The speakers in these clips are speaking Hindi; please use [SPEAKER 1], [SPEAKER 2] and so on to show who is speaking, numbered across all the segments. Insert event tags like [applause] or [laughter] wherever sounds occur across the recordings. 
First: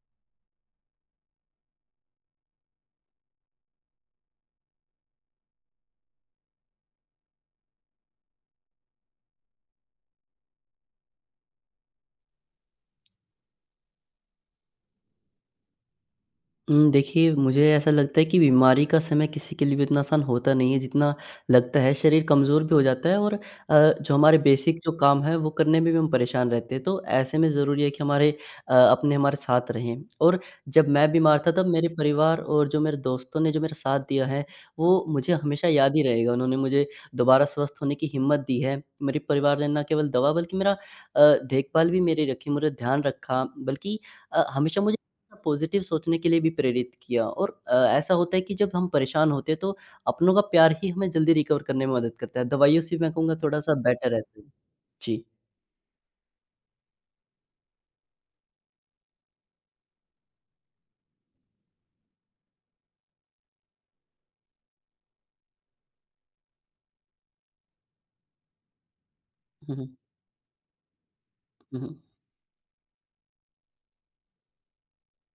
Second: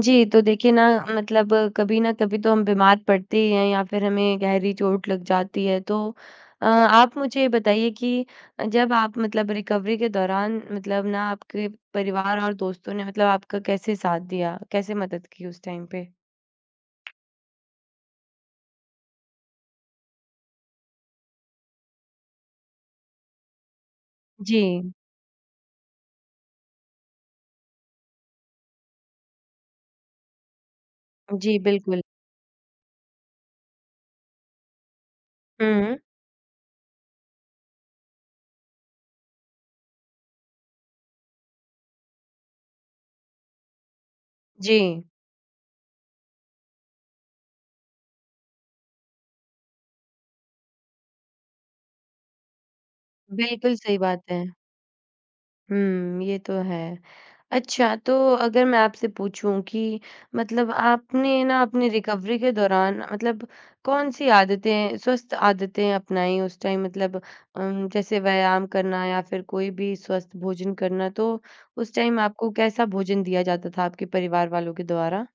[SPEAKER 1] जी, तो देखिए ना। मतलब कभी ना कभी तो हम बीमार पड़ते ही हैं या फिर हमें गहरी चोट लग जाती है। तो आप मुझे ये बताइए कि जब आप मतलब रिकवरी के दौरान मतलब ना आपके परिवार और दोस्तों ने मतलब आपका कैसे साथ दिया? कैसे मदद की उस टाइम पे?
[SPEAKER 2] देखिए मुझे ऐसा लगता है कि बीमारी का समय किसी के लिए भी इतना आसान होता नहीं है जितना लगता है, शरीर कमज़ोर भी हो जाता है और जो हमारे
[SPEAKER 1] जी।
[SPEAKER 2] बेसिक जो काम है वो करने में भी हम परेशान रहते हैं। तो ऐसे में ज़रूरी है कि हमारे अपने हमारे साथ रहें और जब मैं बीमार था
[SPEAKER 1] जी,
[SPEAKER 2] तब मेरे
[SPEAKER 1] बिल्कुल।
[SPEAKER 2] परिवार और जो मेरे दोस्तों ने जो मेरा साथ दिया है वो मुझे हमेशा याद
[SPEAKER 1] हुँ।
[SPEAKER 2] ही रहेगा। उन्होंने मुझे दोबारा स्वस्थ होने की हिम्मत दी है। मेरे परिवार ने ना केवल दवा बल्कि मेरा देखभाल भी मेरी रखी, मेरा ध्यान रखा बल्कि हमेशा
[SPEAKER 1] जी,
[SPEAKER 2] मुझे पॉजिटिव सोचने के लिए भी प्रेरित किया और ऐसा होता है कि जब हम परेशान होते हैं तो अपनों का प्यार ही हमें जल्दी रिकवर करने में मदद करता है। दवाइयों से मैं कहूँगा थोड़ा-सा
[SPEAKER 1] बिल्कुल सही
[SPEAKER 2] बेटर
[SPEAKER 1] बात
[SPEAKER 2] रहता
[SPEAKER 1] है।
[SPEAKER 2] है। जी।
[SPEAKER 1] हुँ, ये तो है। अच्छा, तो अगर मैं आपसे पूछूँ कि मतलब आपने ना अपनी रिकवरी के दौरान मतलब कौन-सी आदतें, स्वस्थ आदतें अपनाई उस टाइम मतलब जैसे व्यायाम करना या फिर कोई
[SPEAKER 2] हुँ,
[SPEAKER 1] भी
[SPEAKER 2] हुँ।
[SPEAKER 1] स्वस्थ भोजन करना, तो
[SPEAKER 2] हुँ,
[SPEAKER 1] उस
[SPEAKER 2] हुँ।
[SPEAKER 1] टाइम आपको कैसा भोजन दिया जाता था आपके परिवार वालों के द्वारा?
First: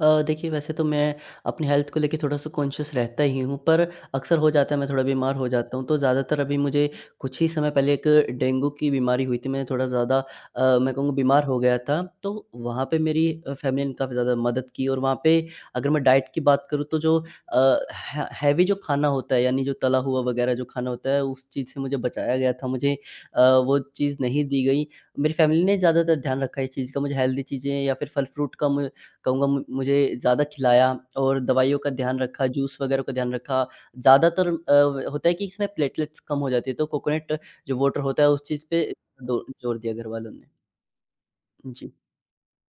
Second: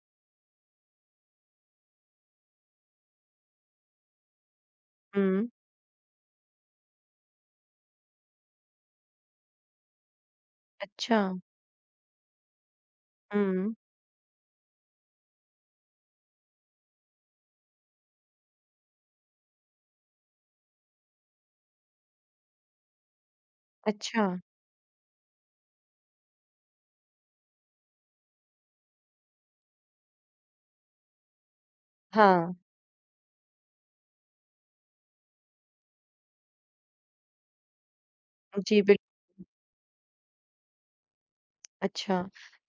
[SPEAKER 2] देखिए वैसे तो मैं अपनी हेल्थ को लेके थोड़ा-सा कॉन्शियस रहता ही हूँ, पर अक्सर हो जाता है मैं थोड़ा बीमार हो
[SPEAKER 1] हुँ,
[SPEAKER 2] जाता हूँ, तो ज़्यादातर अभी मुझे कुछ ही समय पहले एक डेंगू की बीमारी हुई थी, मैं थोड़ा ज़्यादा मैं कहूँगा
[SPEAKER 1] अच्छा।
[SPEAKER 2] बीमार हो गया था, तो वहाँ पे मेरी
[SPEAKER 1] हुँ,
[SPEAKER 2] फैमिली ने काफ़ी ज़्यादा मदद की और वहाँ पे अगर मैं डाइट की बात करूँ तो जो है हैवी जो खाना होता है यानी जो तला हुआ वगैरह जो खाना होता है, उस चीज़ से मुझे बचाया गया था, मुझे अ, वो चीज़
[SPEAKER 1] अच्छा।
[SPEAKER 2] नहीं दी गई। मेरी फैमिली ने ज़्यादातर ध्यान रखा इस चीज़ का, मुझे हेल्दी चीज़ें या फिर फल-फ्रूट का मु कहूँगा मु मुझे ज़्यादा खिलाया और दवाइयों का ध्यान रखा,
[SPEAKER 1] हाँ,
[SPEAKER 2] जूस वगैरह का ध्यान रखा। ज़्यादातर होता है कि इसमें प्लेटलेट्स कम हो जाती है, तो कोकोनट जो वाटर होता है उस चीज़
[SPEAKER 1] जी,
[SPEAKER 2] पे
[SPEAKER 1] बिल्कुल।
[SPEAKER 2] दो जोर दिया घर वालों ने। जी।
[SPEAKER 1] अच्छा,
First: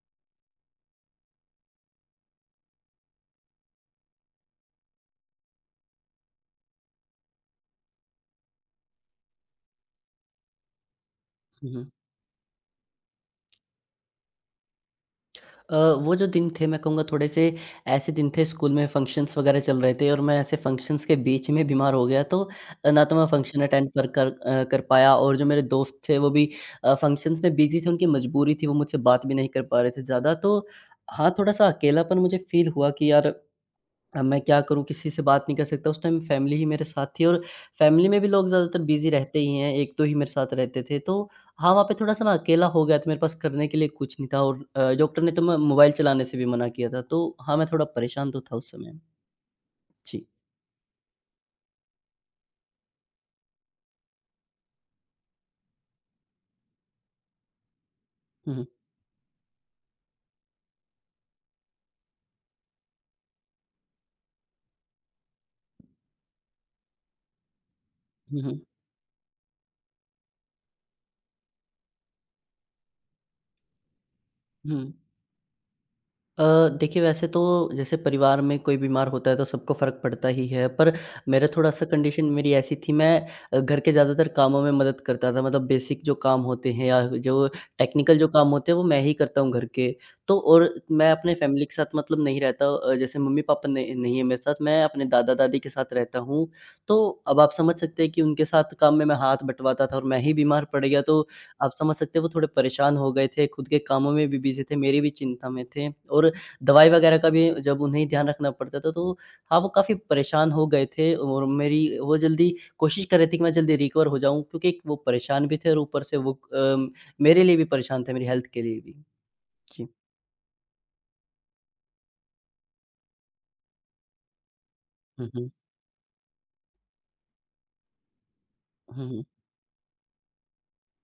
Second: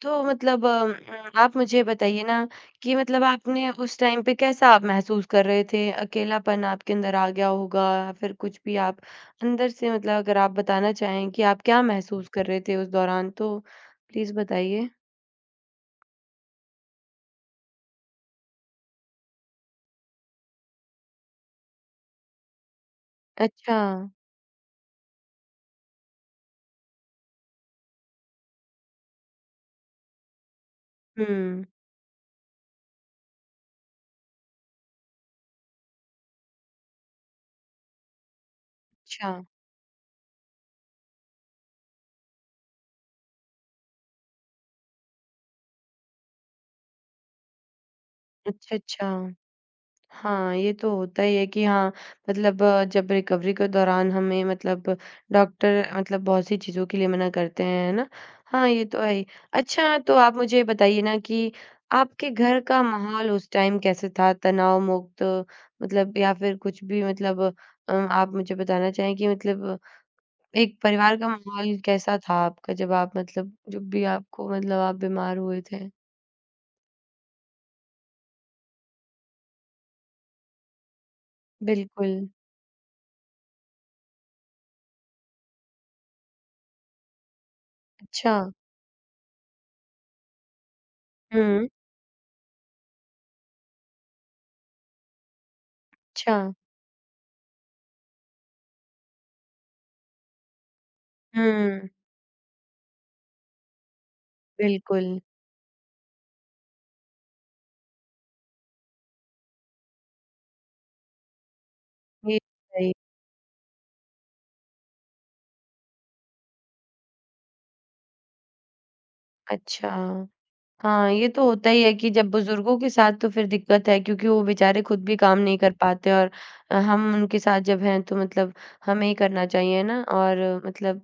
[SPEAKER 1] तो मतलब आप मुझे बताइए ना कि मतलब आपने उस टाइम पे कैसा आप महसूस कर रहे थे? अकेलापन आपके अंदर आ गया होगा या फिर कुछ भी आप अंदर से मतलब अगर आप बताना चाहें कि आप
[SPEAKER 2] हुँ,
[SPEAKER 1] क्या
[SPEAKER 2] हुँ।
[SPEAKER 1] महसूस कर रहे थे उस दौरान तो प्लीज़ बताइए?
[SPEAKER 2] अ, वो जो दिन थे मैं कहूँगा थोड़े से ऐसे दिन थे स्कूल में फ़ंक्शंस वग़ैरह चल रहे थे और मैं ऐसे फ़ंक्शंस के बीच में बीमार हो गया तो ना तो मैं फ़ंक्शन
[SPEAKER 1] अच्छा।
[SPEAKER 2] अटेंड कर कर अ, कर पाया और जो मेरे दोस्त थे वो भी फ़ंक्शंस में बिज़ी थे, उनकी मजबूरी थी, वो मुझसे बात भी नहीं कर पा रहे थे ज़्यादा। तो हाँ,
[SPEAKER 1] हुँ।
[SPEAKER 2] थोड़ा-सा अकेलापन मुझे फ़ील हुआ कि यार अब मैं क्या करूँ, किसी से बात नहीं कर सकता, उस टाइम फैमिली ही मेरे साथ थी और फैमिली में भी लोग ज़्यादातर बिज़ी
[SPEAKER 1] अच्छा।
[SPEAKER 2] रहते ही हैं, 1-2 ही मेरे साथ रहते थे। तो हाँ, वहाँ पे थोड़ा-सा ना अकेला हो गया, तो मेरे पास करने के लिए कुछ नहीं था और डॉक्टर ने तो मैं मोबाइल चलाने से भी मना किया था। तो हाँ, मैं थोड़ा परेशान तो था उस
[SPEAKER 1] अच्छा,
[SPEAKER 2] समय।
[SPEAKER 1] अच्छा।
[SPEAKER 2] जी।
[SPEAKER 1] हाँ, ये तो होता ही है कि हाँ, मतलब जब रिकवरी के दौरान हमें मतलब डॉक्टर मतलब बहुत सी चीज़ों के लिए मना करते हैं, है ना?
[SPEAKER 2] हुँ, हुँ।
[SPEAKER 1] हाँ, ये तो है ही। अच्छा, तो आप मुझे बताइए ना कि आपके घर का माहौल उस टाइम कैसे था? तनाव मुक्त मतलब या फिर कुछ भी मतलब आप
[SPEAKER 2] हुँ,
[SPEAKER 1] मुझे
[SPEAKER 2] हुँ।
[SPEAKER 1] बताना चाहें कि मतलब एक परिवार का माहौल कैसा था आपका जब आप मतलब जब भी आपको मतलब
[SPEAKER 2] हुँ।
[SPEAKER 1] आप बीमार हुए थे?
[SPEAKER 2] अ, देखिए वैसे तो जैसे परिवार में कोई बीमार होता है तो सबको फ़र्क पड़ता ही है, पर मेरा थोड़ा-सा
[SPEAKER 1] बिल्कुल।
[SPEAKER 2] कंडीशन मेरी ऐसी थी मैं घर के ज़्यादातर कामों में मदद करता था मतलब बेसिक जो काम होते हैं या जो टेक्निकल जो
[SPEAKER 1] अच्छा।
[SPEAKER 2] काम होते हैं वो मैं ही करता हूँ घर के। तो और मैं अपने फैमिली
[SPEAKER 1] हुँ,
[SPEAKER 2] के साथ मतलब नहीं रहता जैसे मम्मी-पापा ने नहीं नहीं है मेरे साथ, मैं अपने दादा-दादी के साथ रहता
[SPEAKER 1] अच्छा।
[SPEAKER 2] हूँ। तो अब आप समझ सकते हैं कि उनके साथ काम में मैं हाथ बँटवाता था और मैं ही बीमार पड़ गया तो आप
[SPEAKER 1] हुँ,
[SPEAKER 2] समझ सकते हैं वो थोड़े परेशान हो गए थे, खुद के कामों में भी बिज़ी थे, मेरी भी
[SPEAKER 1] बिल्कुल।
[SPEAKER 2] चिंता में थे और दवाई वगैरह का भी जब उन्हें ध्यान रखना पड़ता था तो हाँ, वो काफ़ी परेशान हो गए थे और मेरी वो
[SPEAKER 1] ये
[SPEAKER 2] जल्दी
[SPEAKER 1] सही
[SPEAKER 2] कोशिश कर रहे थे कि मैं जल्दी रिकवर हो जाऊँ क्योंकि एक वो परेशान भी थे और ऊपर से वो मेरे लिए भी परेशान थे, मेरी हेल्थ के लिए भी। जी।
[SPEAKER 1] अच्छा। हाँ, ये तो होता ही है कि जब बुज़ुर्गों के साथ तो फिर दिक्कत है क्योंकि वो बेचारे खुद भी
[SPEAKER 2] हुँ,
[SPEAKER 1] काम
[SPEAKER 2] हुँ।
[SPEAKER 1] नहीं कर पाते और हम उनके साथ जब हैं तो मतलब
[SPEAKER 2] हुँ,
[SPEAKER 1] हमें ही
[SPEAKER 2] हुँ।
[SPEAKER 1] करना चाहिए ना और मतलब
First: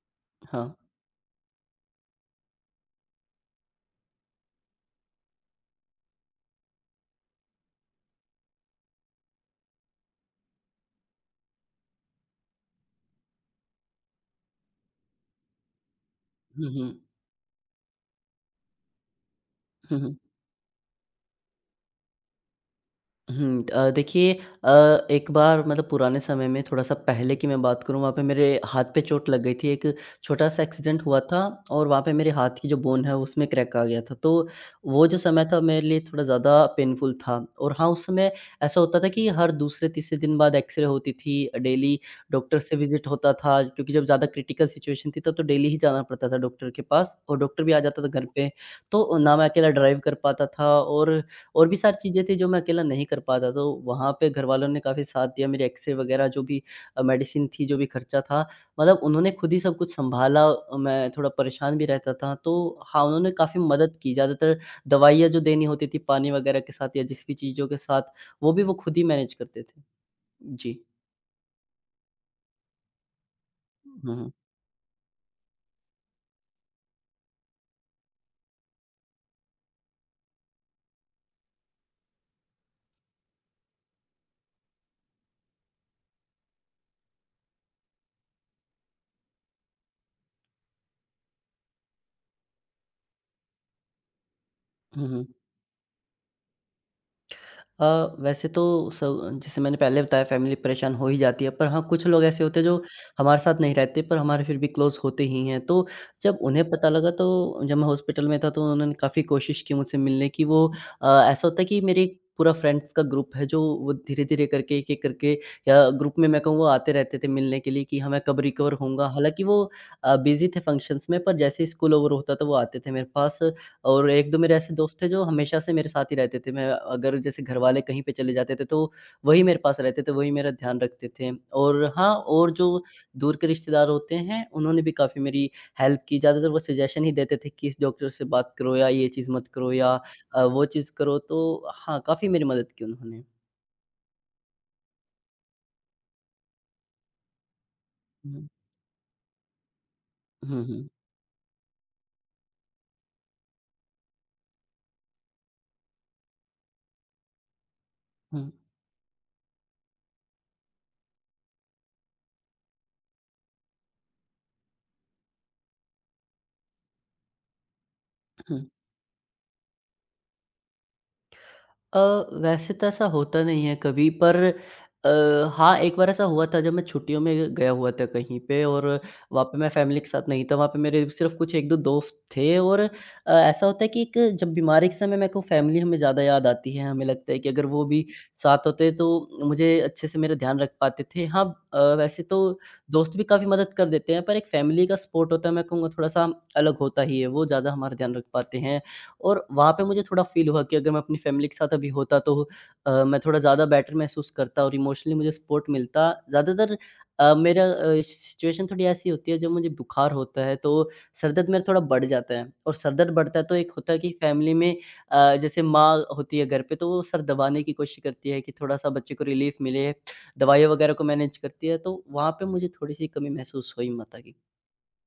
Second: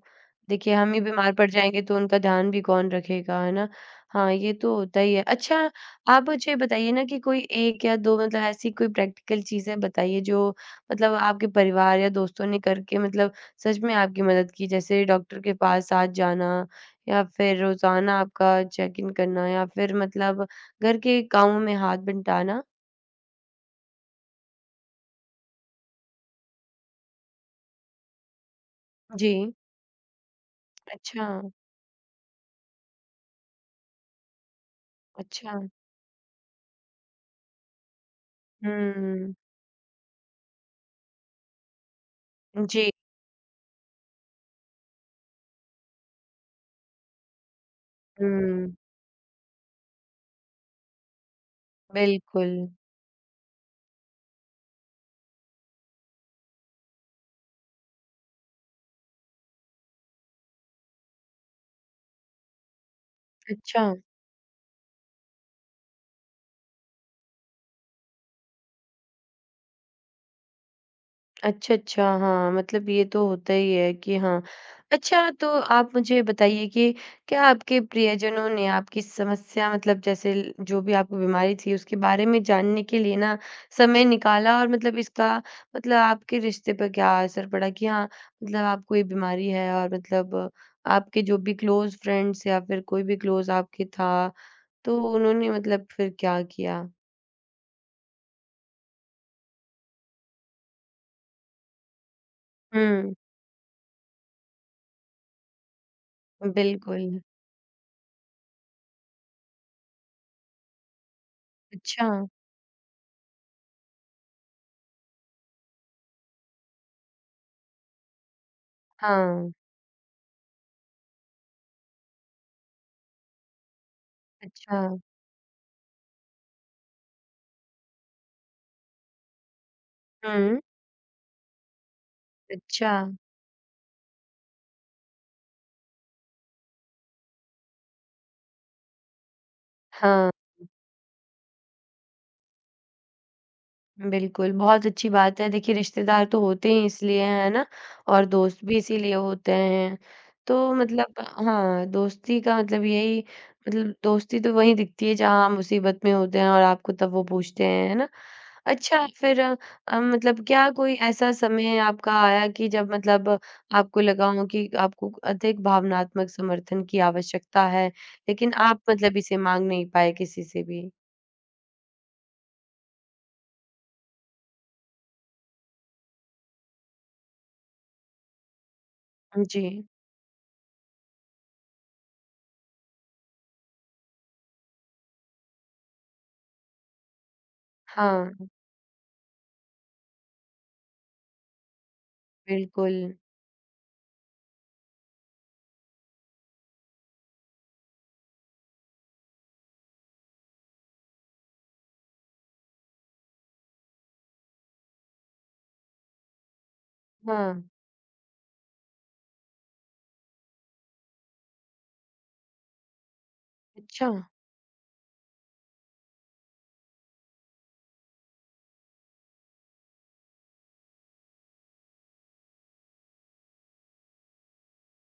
[SPEAKER 2] हाँ।
[SPEAKER 1] देखिए हम ही बीमार पड़ जाएँगे तो उनका ध्यान भी कौन रखेगा, है ना? हाँ, ये तो होता ही है। अच्छा, आप मुझे बताइए ना कि कोई 1 या 2 मतलब ऐसी कोई प्रैक्टिकल चीज़ें बताइए जो मतलब आपके परिवार या दोस्तों ने करके मतलब सच में आपकी मदद की जैसे डॉक्टर के पास साथ जाना
[SPEAKER 2] हुँ, हुँ।
[SPEAKER 1] या फिर रोज़ाना आपका चेक इन करना या फिर
[SPEAKER 2] हुँ, हुँ।
[SPEAKER 1] मतलब घर के कामों में हाथ बंटाना?
[SPEAKER 2] देखिए एक बार मतलब पुराने समय में थोड़ा-सा पहले की मैं बात करूँ, वहाँ पे मेरे हाथ पे चोट
[SPEAKER 1] जी।
[SPEAKER 2] लग गई थी। एक छोटा-सा एक्सीडेंट हुआ
[SPEAKER 1] अच्छा,
[SPEAKER 2] था और वहाँ पे मेरे हाथ की जो बोन है, उसमें क्रैक आ गया था। तो वो जो समय
[SPEAKER 1] अच्छा।
[SPEAKER 2] था, मेरे लिए थोड़ा ज़्यादा पेनफुल था और हाँ, उस समय ऐसा होता था कि
[SPEAKER 1] हुँ।
[SPEAKER 2] हर दूसरे-तीसरे दिन बाद एक्स-रे होती थी डेली, डॉक्टर से
[SPEAKER 1] जी।
[SPEAKER 2] विज़िट होता था क्योंकि जब ज़्यादा क्रिटिकल सिचुएशन थी, तब तो डेली ही जाना पड़ता था डॉक्टर के पास और डॉक्टर भी आ जाता था घर पे।
[SPEAKER 1] हुँ,
[SPEAKER 2] तो ना मैं अकेला ड्राइव कर पाता था और भी सारी चीज़ें थी जो
[SPEAKER 1] बिल्कुल।
[SPEAKER 2] मैं अकेला नहीं कर पाता, तो वहाँ पे घर वालों ने काफ़ी साथ दिया, मेरे एक्स-रे वगैरह जो भी मेडिसिन थी, जो भी खर्चा था, मतलब उन्होंने खुद ही सब कुछ सँभाला। मैं थोड़ा परेशान भी रहता था, तो हाँ, उन्होंने काफ़ी
[SPEAKER 1] अच्छा।
[SPEAKER 2] मदद की। ज़्यादातर दवाइयाँ जो देनी होती थी पानी वगैरह के साथ या जिस भी चीज़ों के साथ, वो भी वो खुद ही मैनेज करते थे। जी।
[SPEAKER 1] अच्छा, अच्छा। हाँ, मतलब ये तो होता ही है
[SPEAKER 2] हुँ,
[SPEAKER 1] कि
[SPEAKER 2] हुँ।
[SPEAKER 1] हाँ। अच्छा तो आप मुझे बताइए कि क्या आपके प्रियजनों ने आपकी समस्या मतलब जैसे ल जो भी आपको बीमारी थी उसके बारे में जानने के लिए ना समय निकाला और मतलब इसका मतलब आपके रिश्ते पर क्या असर पड़ा कि हाँ, मतलब आपको ये बीमारी है और मतलब आपके जो भी क्लोज़ फ्रेंड्स या फिर कोई भी क्लोज़ आपके था, तो
[SPEAKER 2] हुँ, हुँ।
[SPEAKER 1] उन्होंने मतलब फिर क्या किया?
[SPEAKER 2] अ, वैसे तो स जैसे मैंने पहले बताया फैमिली परेशान हो ही जाती है, पर हाँ, कुछ लोग ऐसे होते हैं जो
[SPEAKER 1] हुँ,
[SPEAKER 2] हमारे साथ नहीं रहते पर हमारे फिर भी क्लोज़ होते ही हैं। तो जब उन्हें पता
[SPEAKER 1] बिल्कुल।
[SPEAKER 2] लगा तो जब मैं हॉस्पिटल में था तो उन्होंने काफ़ी कोशिश की मुझसे मिलने की। वो ऐसा होता है कि मेरे
[SPEAKER 1] अच्छा।
[SPEAKER 2] पूरा फ्रेंड्स का ग्रुप है जो वो धीरे-धीरे करके, एक-एक करके या ग्रुप में मैं कहूँ वो आते रहते थे मिलने के लिए कि हाँ, मैं कब रिकवर होऊँगा। हालाँकि
[SPEAKER 1] हाँ,
[SPEAKER 2] वो बिज़ी थे फंक्शंस में पर जैसे ही स्कूल ओवर होता था वो आते थे मेरे पास। और 1-2 मेरे ऐसे
[SPEAKER 1] अच्छा।
[SPEAKER 2] दोस्त थे जो हमेशा से मेरे साथ ही रहते थे। मैं अगर जैसे घरवाले कहीं पे चले जाते थे तो वही मेरे पास रहते थे, वही मेरा
[SPEAKER 1] हुँ।
[SPEAKER 2] ध्यान रखते थे। और हाँ, और जो
[SPEAKER 1] अच्छा,
[SPEAKER 2] दूर के रिश्तेदार होते हैं उन्होंने भी काफ़ी मेरी हेल्प की। ज़्यादातर वो सजेशन ही देते थे कि इस डॉक्टर से बात करो या ये चीज़ मत करो या
[SPEAKER 1] हाँ,
[SPEAKER 2] वो चीज़ करो। तो हाँ, काफ़ी मेरी मदद की उन्होंने।
[SPEAKER 1] बिल्कुल, बहुत अच्छी बात है। देखिए, रिश्तेदार तो होते ही इसलिए हैं, है ना? और
[SPEAKER 2] हुँ।
[SPEAKER 1] दोस्त भी इसीलिए होते हैं। तो
[SPEAKER 2] हुँ, हुँ।
[SPEAKER 1] मतलब हाँ, दोस्ती का मतलब यही मतलब दोस्ती तो वहीं दिखती है जहाँ हम मुसीबत में होते हैं और आपको तब वो पूछते हैं, है ना?
[SPEAKER 2] हुँ।
[SPEAKER 1] अच्छा, फिर मतलब क्या कोई ऐसा समय आपका आया कि जब मतलब आपको लगा हो कि आपको अधिक भावनात्मक समर्थन की आवश्यकता है, लेकिन
[SPEAKER 2] हुँ।
[SPEAKER 1] आप मतलब इसे माँग नहीं पाए किसी से भी?
[SPEAKER 2] अ, वैसे तो ऐसा होता नहीं है कभी पर अ, हाँ, एक बार ऐसा हुआ था जब मैं छुट्टियों में गया हुआ था कहीं पे और वहाँ पे
[SPEAKER 1] जी,
[SPEAKER 2] मैं फ़ैमिली के साथ नहीं था, वहाँ पे मेरे सिर्फ़ कुछ 1-2 दोस्त थे और ऐसा होता है कि एक जब बीमारी के समय मेरे को फ़ैमिली हमें ज़्यादा याद आती है, हमें लगता है कि अगर वो भी
[SPEAKER 1] हाँ।
[SPEAKER 2] साथ होते तो मुझे अच्छे से मेरा ध्यान रख पाते थे। हाँ। वैसे तो
[SPEAKER 1] बिल्कुल,
[SPEAKER 2] दोस्त भी काफ़ी मदद कर देते हैं पर एक फ़ैमिली का सपोर्ट होता है मैं कहूँगा थोड़ा-सा अलग होता ही है, वो ज़्यादा हमारा ध्यान रख पाते हैं। और वहाँ पे मुझे थोड़ा फ़ील हुआ कि अगर मैं अपनी फ़ैमिली के साथ अभी होता तो मैं थोड़ा ज़्यादा बेटर महसूस करता और इमोशनली मुझे सपोर्ट मिलता। ज़्यादातर अ,
[SPEAKER 1] हाँ,
[SPEAKER 2] मेरा अ, सिचुएशन थोड़ी ऐसी होती है जब मुझे बुखार होता है तो सर दर्द मेरा थोड़ा बढ़ जाता है और सर दर्द बढ़ता है तो एक होता है कि
[SPEAKER 1] अच्छा।
[SPEAKER 2] फ़ैमिली में जैसे माँ होती है घर पे तो वो सर दबाने की कोशिश करती है कि थोड़ा-सा बच्चे को रिलीफ़ मिले, दवाइयाँ वगैरह को मैनेज करती है तो वहाँ पे मुझे थोड़ी-सी कमी महसूस हुई माता की।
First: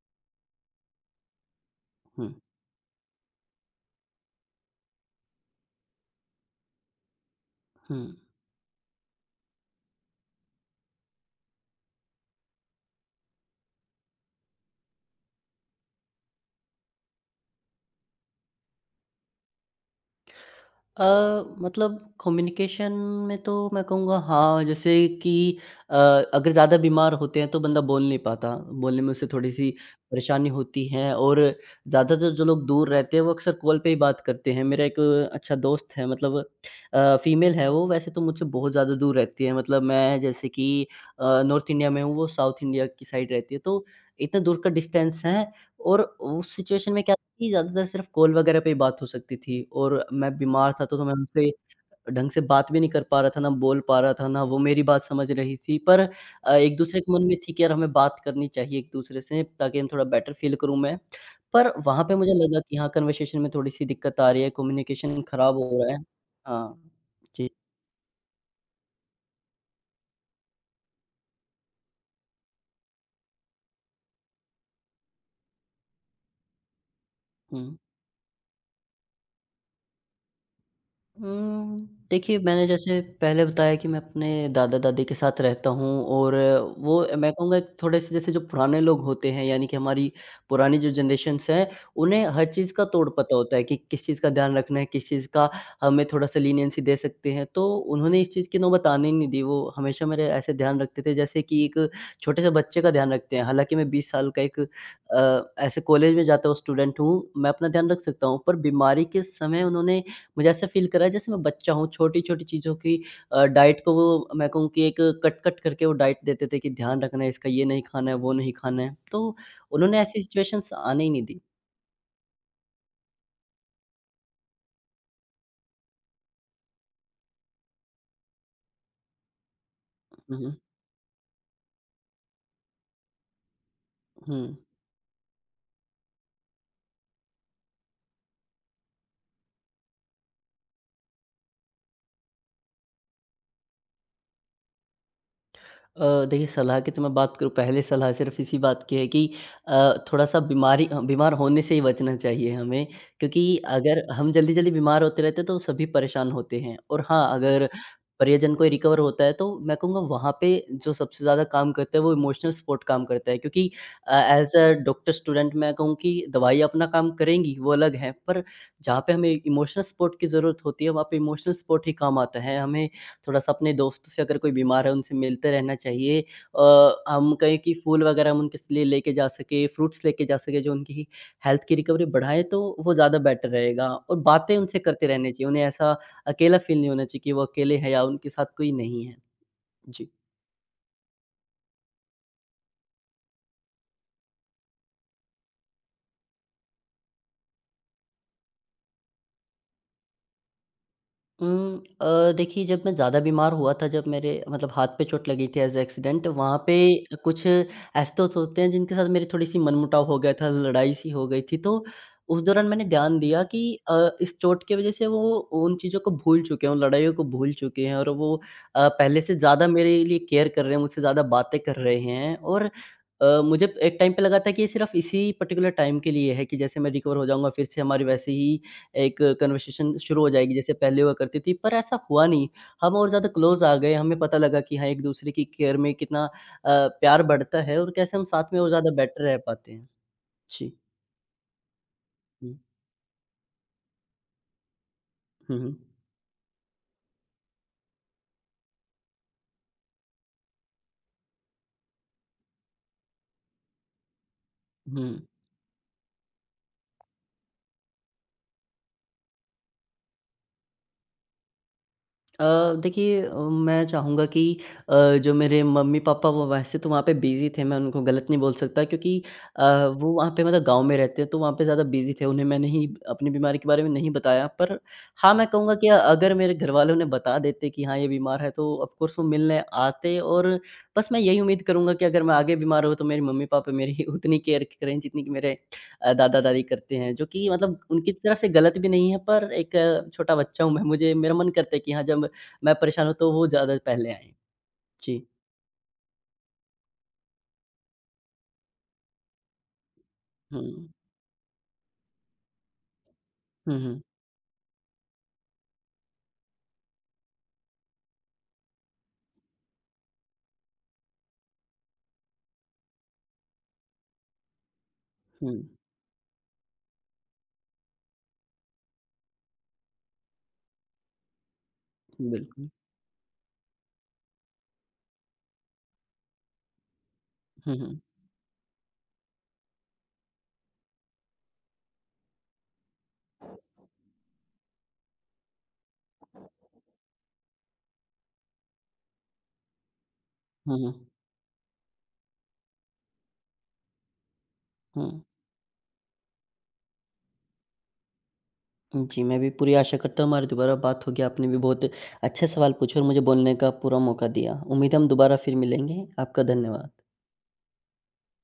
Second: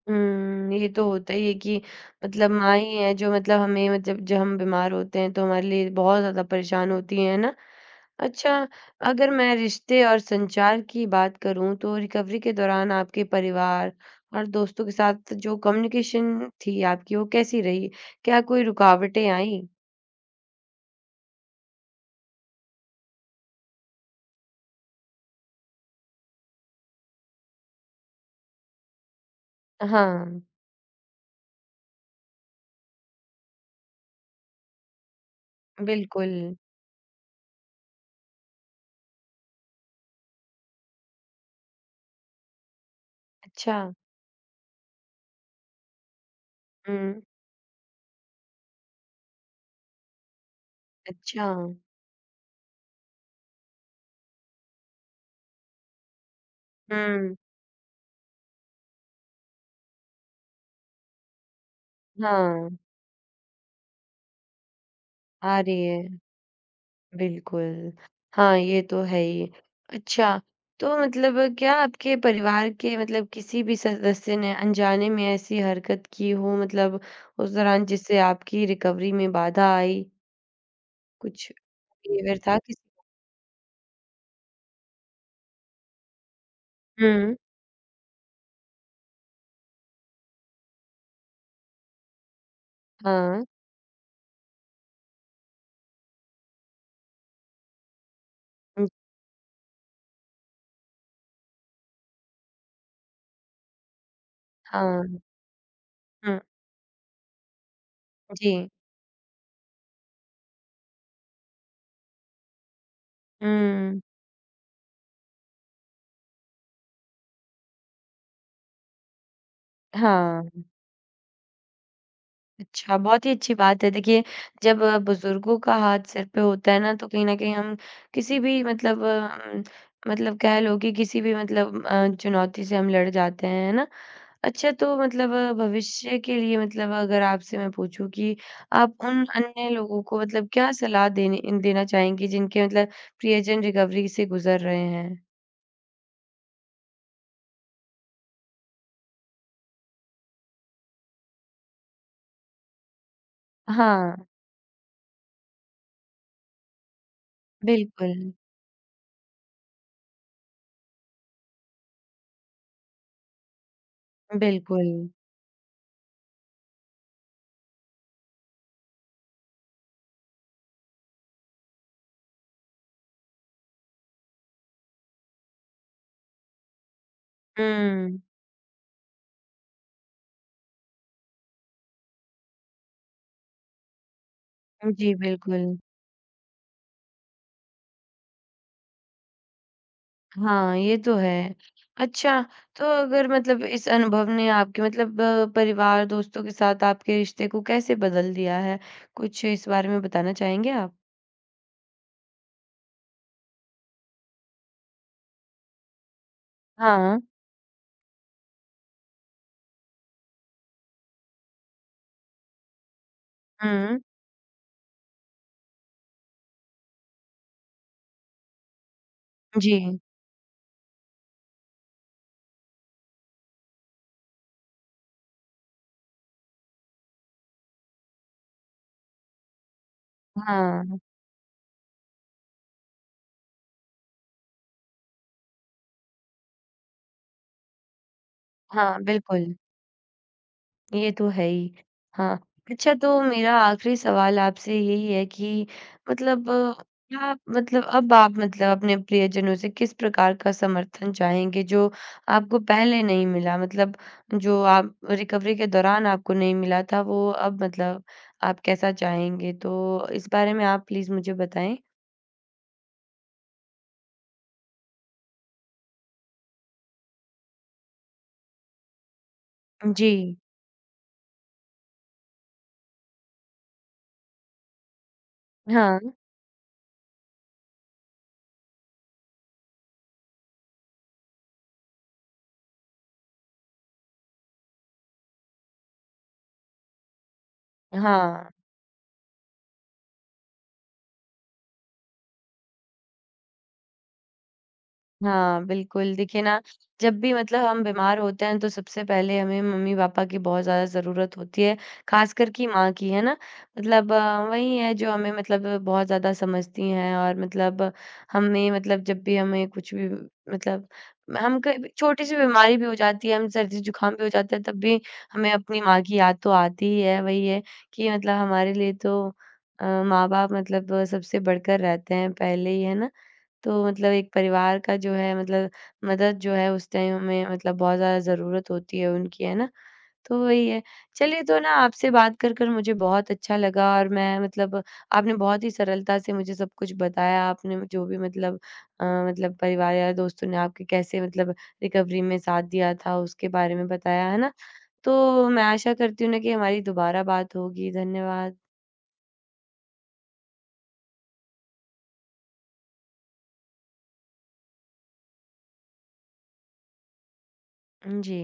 [SPEAKER 1] हुँ, ये तो होता ही है कि
[SPEAKER 2] हुँ,
[SPEAKER 1] मतलब माँ ही हैं जो मतलब हमें मतलब जब हम बीमार होते हैं तो हमारे लिए बहुत ज़्यादा परेशान होती हैं, है ना?
[SPEAKER 2] हुँ।
[SPEAKER 1] अच्छा, अगर मैं रिश्ते और संचार की बात करूँ तो रिकवरी के दौरान आपके परिवार और दोस्तों के साथ जो कम्युनिकेशन थी आपकी वो कैसी रही? क्या कोई रुकावटें आईं?
[SPEAKER 2] अ, मतलब कम्युनिकेशन में तो मैं कहूँगा हाँ, जैसे कि अ, अगर ज़्यादा बीमार होते हैं तो बंदा बोल नहीं पाता, बोलने में उसे थोड़ी-सी
[SPEAKER 1] हाँ,
[SPEAKER 2] परेशानी होती है और ज़्यादातर जो लोग दूर रहते हैं वो अक्सर कॉल पे ही बात करते हैं। मेरा एक अच्छा दोस्त है
[SPEAKER 1] बिल्कुल।
[SPEAKER 2] मतलब फीमेल है वो वैसे तो मुझसे बहुत ज़्यादा दूर रहती है मतलब मैं जैसे कि नॉर्थ इंडिया में हूँ, वो साउथ इंडिया की साइड रहती है
[SPEAKER 1] अच्छा,
[SPEAKER 2] तो इतना दूर का डिस्टेंस है और उस सिचुएशन में क्या
[SPEAKER 1] हुँ,
[SPEAKER 2] जी, ज़्यादातर सिर्फ़ कॉल वगैरह पे ही बात हो सकती थी और मैं बीमार था तो मैं
[SPEAKER 1] अच्छा,
[SPEAKER 2] उनसे ढंग से बात भी नहीं कर पा रहा था, ना बोल पा रहा था, ना वो मेरी बात समझ रही थी। पर एक-दूसरे के मन
[SPEAKER 1] हुँ,
[SPEAKER 2] में थी कि यार हमें बात करनी चाहिए एक-दूसरे से ताकि हम थोड़ा बेटर फ़ील करूँ मैं। पर वहाँ पे मुझे लगा
[SPEAKER 1] हाँ,
[SPEAKER 2] कि हाँ, कन्वर्सेशन में थोड़ी-सी दिक्कत आ रही है, कम्युनिकेशन खराब
[SPEAKER 1] आ
[SPEAKER 2] हो
[SPEAKER 1] रही
[SPEAKER 2] रहा है।
[SPEAKER 1] है।
[SPEAKER 2] हाँ। जी।
[SPEAKER 1] बिल्कुल। हाँ, ये तो है ही। अच्छा, तो मतलब क्या आपके परिवार के मतलब किसी भी सदस्य ने अनजाने में ऐसी हरकत की हो मतलब उस
[SPEAKER 2] हुँ।
[SPEAKER 1] दौरान जिससे आपकी रिकवरी में बाधा आई? कुछ
[SPEAKER 2] हुँ, देखिए
[SPEAKER 1] बिहेवियर था
[SPEAKER 2] मैंने
[SPEAKER 1] किसी
[SPEAKER 2] जैसे
[SPEAKER 1] का?
[SPEAKER 2] पहले बताया कि मैं अपने दादा-दादी के साथ रहता हूँ और वो मैं
[SPEAKER 1] हुँ,
[SPEAKER 2] कहूँगा थोड़े-से जैसे जो पुराने लोग होते हैं यानी कि हमारी पुरानी जो जनरेशन्स हैं, उन्हें हर चीज़ का तोड़ पता
[SPEAKER 1] हाँ।
[SPEAKER 2] होता है कि किस चीज़ का ध्यान रखना है, किस चीज़ का हमें थोड़ा-सा लीनियंसी दे सकते हैं। तो उन्होंने इस चीज़ की नौबत
[SPEAKER 1] हुँ,
[SPEAKER 2] आने ही नहीं दी, वो हमेशा मेरे ऐसे ध्यान रखते थे जैसे कि एक छोटे-से बच्चे का ध्यान रखते हैं। हालाँकि मैं 20 साल का एक
[SPEAKER 1] हाँ।
[SPEAKER 2] ऐसे कॉलेज में
[SPEAKER 1] हुँ,
[SPEAKER 2] जाता हुआ स्टूडेंट हूँ, मैं अपना ध्यान रख सकता हूँ,
[SPEAKER 1] जी।
[SPEAKER 2] पर बीमारी के समय उन्होंने मुझे ऐसा फ़ील करा है जैसे मैं बच्चा हूँ, छोटी-छोटी चीज़ों की डाइट को
[SPEAKER 1] हुँ,
[SPEAKER 2] वो मैं कहूँ कि एक कट-कट करके वो डाइट देते थे कि ध्यान रखना है, इसका ये नहीं खाना है, वो नहीं खाना है। तो उन्होंने ऐसी
[SPEAKER 1] हाँ।
[SPEAKER 2] सिचुएशंस आने ही नहीं दी।
[SPEAKER 1] अच्छा, बहुत ही अच्छी बात है। देखिए, जब बुज़ुर्गों का हाथ सिर पे होता है ना, तो कहीं न कहीं हम किसी भी मतलब
[SPEAKER 2] हुँ,
[SPEAKER 1] मतलब
[SPEAKER 2] हुँ।
[SPEAKER 1] कह लो कि किसी भी मतलब चुनौती से हम लड़ जाते हैं, है ना?
[SPEAKER 2] हुँ।
[SPEAKER 1] अच्छा तो मतलब भविष्य के लिए मतलब अगर आपसे मैं पूछूँ कि आप उन अन्य लोगों को मतलब क्या सलाह देने देना चाहेंगी जिनके मतलब प्रियजन रिकवरी से गुज़र रहे हैं?
[SPEAKER 2] देखिए सलाह की तो मैं बात करूँ पहले सलाह सिर्फ़ इसी बात की है कि थोड़ा-सा बीमार होने से ही बचना चाहिए हमें क्योंकि अगर
[SPEAKER 1] हाँ,
[SPEAKER 2] हम जल्दी-जल्दी बीमार होते रहते हैं तो सभी परेशान होते हैं और हाँ, अगर
[SPEAKER 1] बिल्कुल,
[SPEAKER 2] परिजन कोई रिकवर होता है तो मैं कहूँगा वहाँ पे जो सबसे ज़्यादा काम करता है वो इमोशनल सपोर्ट काम करता है क्योंकि एज़ अ
[SPEAKER 1] बिल्कुल।
[SPEAKER 2] डॉक्टर स्टूडेंट मैं कहूँ कि दवाई अपना काम करेंगी वो अलग है पर जहाँ पे हमें इमोशनल सपोर्ट की ज़रूरत होती है वहाँ पे इमोशनल सपोर्ट ही काम आता है। हमें थोड़ा-सा अपने दोस्त से अगर कोई बीमार है उनसे मिलते रहना चाहिए। हम कहें कि फूल
[SPEAKER 1] हुँ।
[SPEAKER 2] वगैरह हम उनके लिए लेके जा सकें, फ्रूट्स लेके जा सकें जो उनकी हेल्थ की रिकवरी बढ़ाएँ तो वो ज़्यादा बेटर रहेगा और बातें उनसे करते
[SPEAKER 1] जी,
[SPEAKER 2] रहनी चाहिए। उन्हें
[SPEAKER 1] बिल्कुल।
[SPEAKER 2] ऐसा अकेला फ़ील नहीं होना चाहिए कि वो अकेले हैं या उनके साथ कोई नहीं है। जी।
[SPEAKER 1] हाँ, ये तो है। अच्छा, तो अगर मतलब इस अनुभव ने आपके मतलब परिवार, दोस्तों के साथ आपके रिश्ते को कैसे बदल दिया है? कुछ इस बारे में बताना चाहेंगे आप?
[SPEAKER 2] देखिए जब मैं ज़्यादा बीमार हुआ था जब मेरे मतलब हाथ पे चोट लगी थी एज़ अ एक्सीडेंट वहाँ पे
[SPEAKER 1] हाँ।
[SPEAKER 2] कुछ ऐसे दोस्त होते हैं जिनके साथ मेरी थोड़ी-सी मनमुटाव हो गया था, लड़ाई-सी हो गई थी। तो उस दौरान मैंने ध्यान दिया कि
[SPEAKER 1] हुँ।
[SPEAKER 2] इस चोट की वज़ह से वो उन चीज़ों को भूल चुके हैं, उन लड़ाइयों को भूल चुके हैं और वो पहले से ज़्यादा
[SPEAKER 1] जी।
[SPEAKER 2] मेरे लिए केयर कर रहे हैं, मुझसे ज़्यादा बातें कर रहे हैं और मुझे एक टाइम पे लगा था कि ये सिर्फ़ इसी पर्टिकुलर टाइम के लिए है कि जैसे मैं रिकवर हो जाऊँगा फिर से हमारी वैसे ही एक कन्वर्सेशन शुरू हो जाएगी, जैसे
[SPEAKER 1] हाँ।
[SPEAKER 2] पहले हुआ करती थी, पर ऐसा हुआ नहीं। हम और ज़्यादा क्लोज़ आ गए, हमें पता लगा कि हाँ, एक-दूसरे की केयर में कितना प्यार बढ़ता है और कैसे हम साथ में और ज़्यादा
[SPEAKER 1] हाँ,
[SPEAKER 2] बेटर रह
[SPEAKER 1] बिल्कुल।
[SPEAKER 2] पाते हैं। जी।
[SPEAKER 1] ये तो है ही। हाँ,
[SPEAKER 2] हुँ।
[SPEAKER 1] अच्छा तो मेरा आखिरी सवाल आपसे यही है
[SPEAKER 2] हुँ,
[SPEAKER 1] कि
[SPEAKER 2] हुँ।
[SPEAKER 1] मतलब क्या मतलब अब आप मतलब अपने प्रियजनों से किस प्रकार का समर्थन चाहेंगे जो आपको पहले नहीं मिला? मतलब जो आप
[SPEAKER 2] हुँ।
[SPEAKER 1] रिकवरी के दौरान आपको नहीं मिला था वो अब मतलब आप कैसा चाहेंगे? तो इस बारे में आप प्लीज़ मुझे बताएँ।
[SPEAKER 2] अ, देखिए मैं चाहूँगा कि अ, जो मेरे मम्मी-पापा वो वैसे तो वहाँ पे बिज़ी थे, मैं उनको गलत नहीं बोल सकता क्योंकि अ, वो वहाँ
[SPEAKER 1] जी।
[SPEAKER 2] पे मतलब गाँव में रहते हैं, तो वहाँ पे ज़्यादा बिज़ी थे। उन्हें मैंने ही अपनी बीमारी के बारे में नहीं बताया, पर हाँ, मैं कहूँगा कि
[SPEAKER 1] हाँ,
[SPEAKER 2] अगर मेरे घरवालों ने बता देते कि हाँ, ये बीमार है, तो ऑफ़ कोर्स वो मिलने आते और बस मैं यही उम्मीद करूँगा कि अगर मैं आगे बीमार हुआ, तो मेरे मम्मी-पापा मेरी [laughs] उतनी केयर करें जितनी कि मेरे दादा-दादी करते हैं। जो कि मतलब उनकी तरफ से
[SPEAKER 1] हाँ।
[SPEAKER 2] गलत भी नहीं है, पर एक छोटा बच्चा हूँ मैं, मुझे मेरा मन करता है कि हाँ, जब मैं परेशान हूँ तो वो ज़्यादा पहले आएँ। जी।
[SPEAKER 1] हाँ, बिल्कुल। देखिए ना, जब भी मतलब हम बीमार होते हैं तो सबसे पहले हमें मम्मी-पापा की बहुत ज़्यादा
[SPEAKER 2] हुँ।
[SPEAKER 1] ज़रूरत होती है, ख़ासकर कि माँ की, है ना?
[SPEAKER 2] हुँ, हुँ।
[SPEAKER 1] मतलब वही है जो हमें मतलब बहुत ज़्यादा समझती हैं और मतलब हमें मतलब जब भी हमें कुछ भी मतलब हम कभी छोटी-सी बीमारी भी हो जाती है, हम सर्दी-जुकाम भी हो जाता है, तब भी
[SPEAKER 2] हुँ।
[SPEAKER 1] हमें अपनी माँ की याद तो आती ही है। वही है कि मतलब हमारे लिए तो माँ-बाप मतलब सबसे बढ़कर रहते हैं
[SPEAKER 2] बिल्कुल।
[SPEAKER 1] पहले ही, है ना? तो मतलब एक परिवार का जो है मतलब मदद जो है उस टाइम हमें
[SPEAKER 2] हुँ,
[SPEAKER 1] मतलब बहुत
[SPEAKER 2] हुँ।
[SPEAKER 1] ज़्यादा ज़रूरत होती है उनकी, है ना? तो वही है। चलिए तो ना आपसे बात कर मुझे बहुत अच्छा लगा और मैं मतलब आपने बहुत ही सरलता से मुझे सब कुछ बताया। आपने जो भी मतलब मतलब परिवार या दोस्तों ने
[SPEAKER 2] हुँ,
[SPEAKER 1] आपके
[SPEAKER 2] हुँ।
[SPEAKER 1] कैसे मतलब रिकवरी में साथ दिया था, उसके बारे में बताया, है ना?
[SPEAKER 2] हुँ।
[SPEAKER 1] तो मैं आशा करती हूँ ना कि हमारी दोबारा बात होगी। धन्यवाद।
[SPEAKER 2] जी, मैं भी पूरी आशा करता हूँ हमारी दोबारा बात होगी। आपने भी बहुत अच्छे सवाल पूछे और मुझे बोलने का पूरा मौका दिया। उम्मीद है हम दोबारा फिर मिलेंगे। आपका धन्यवाद।
[SPEAKER 1] जी।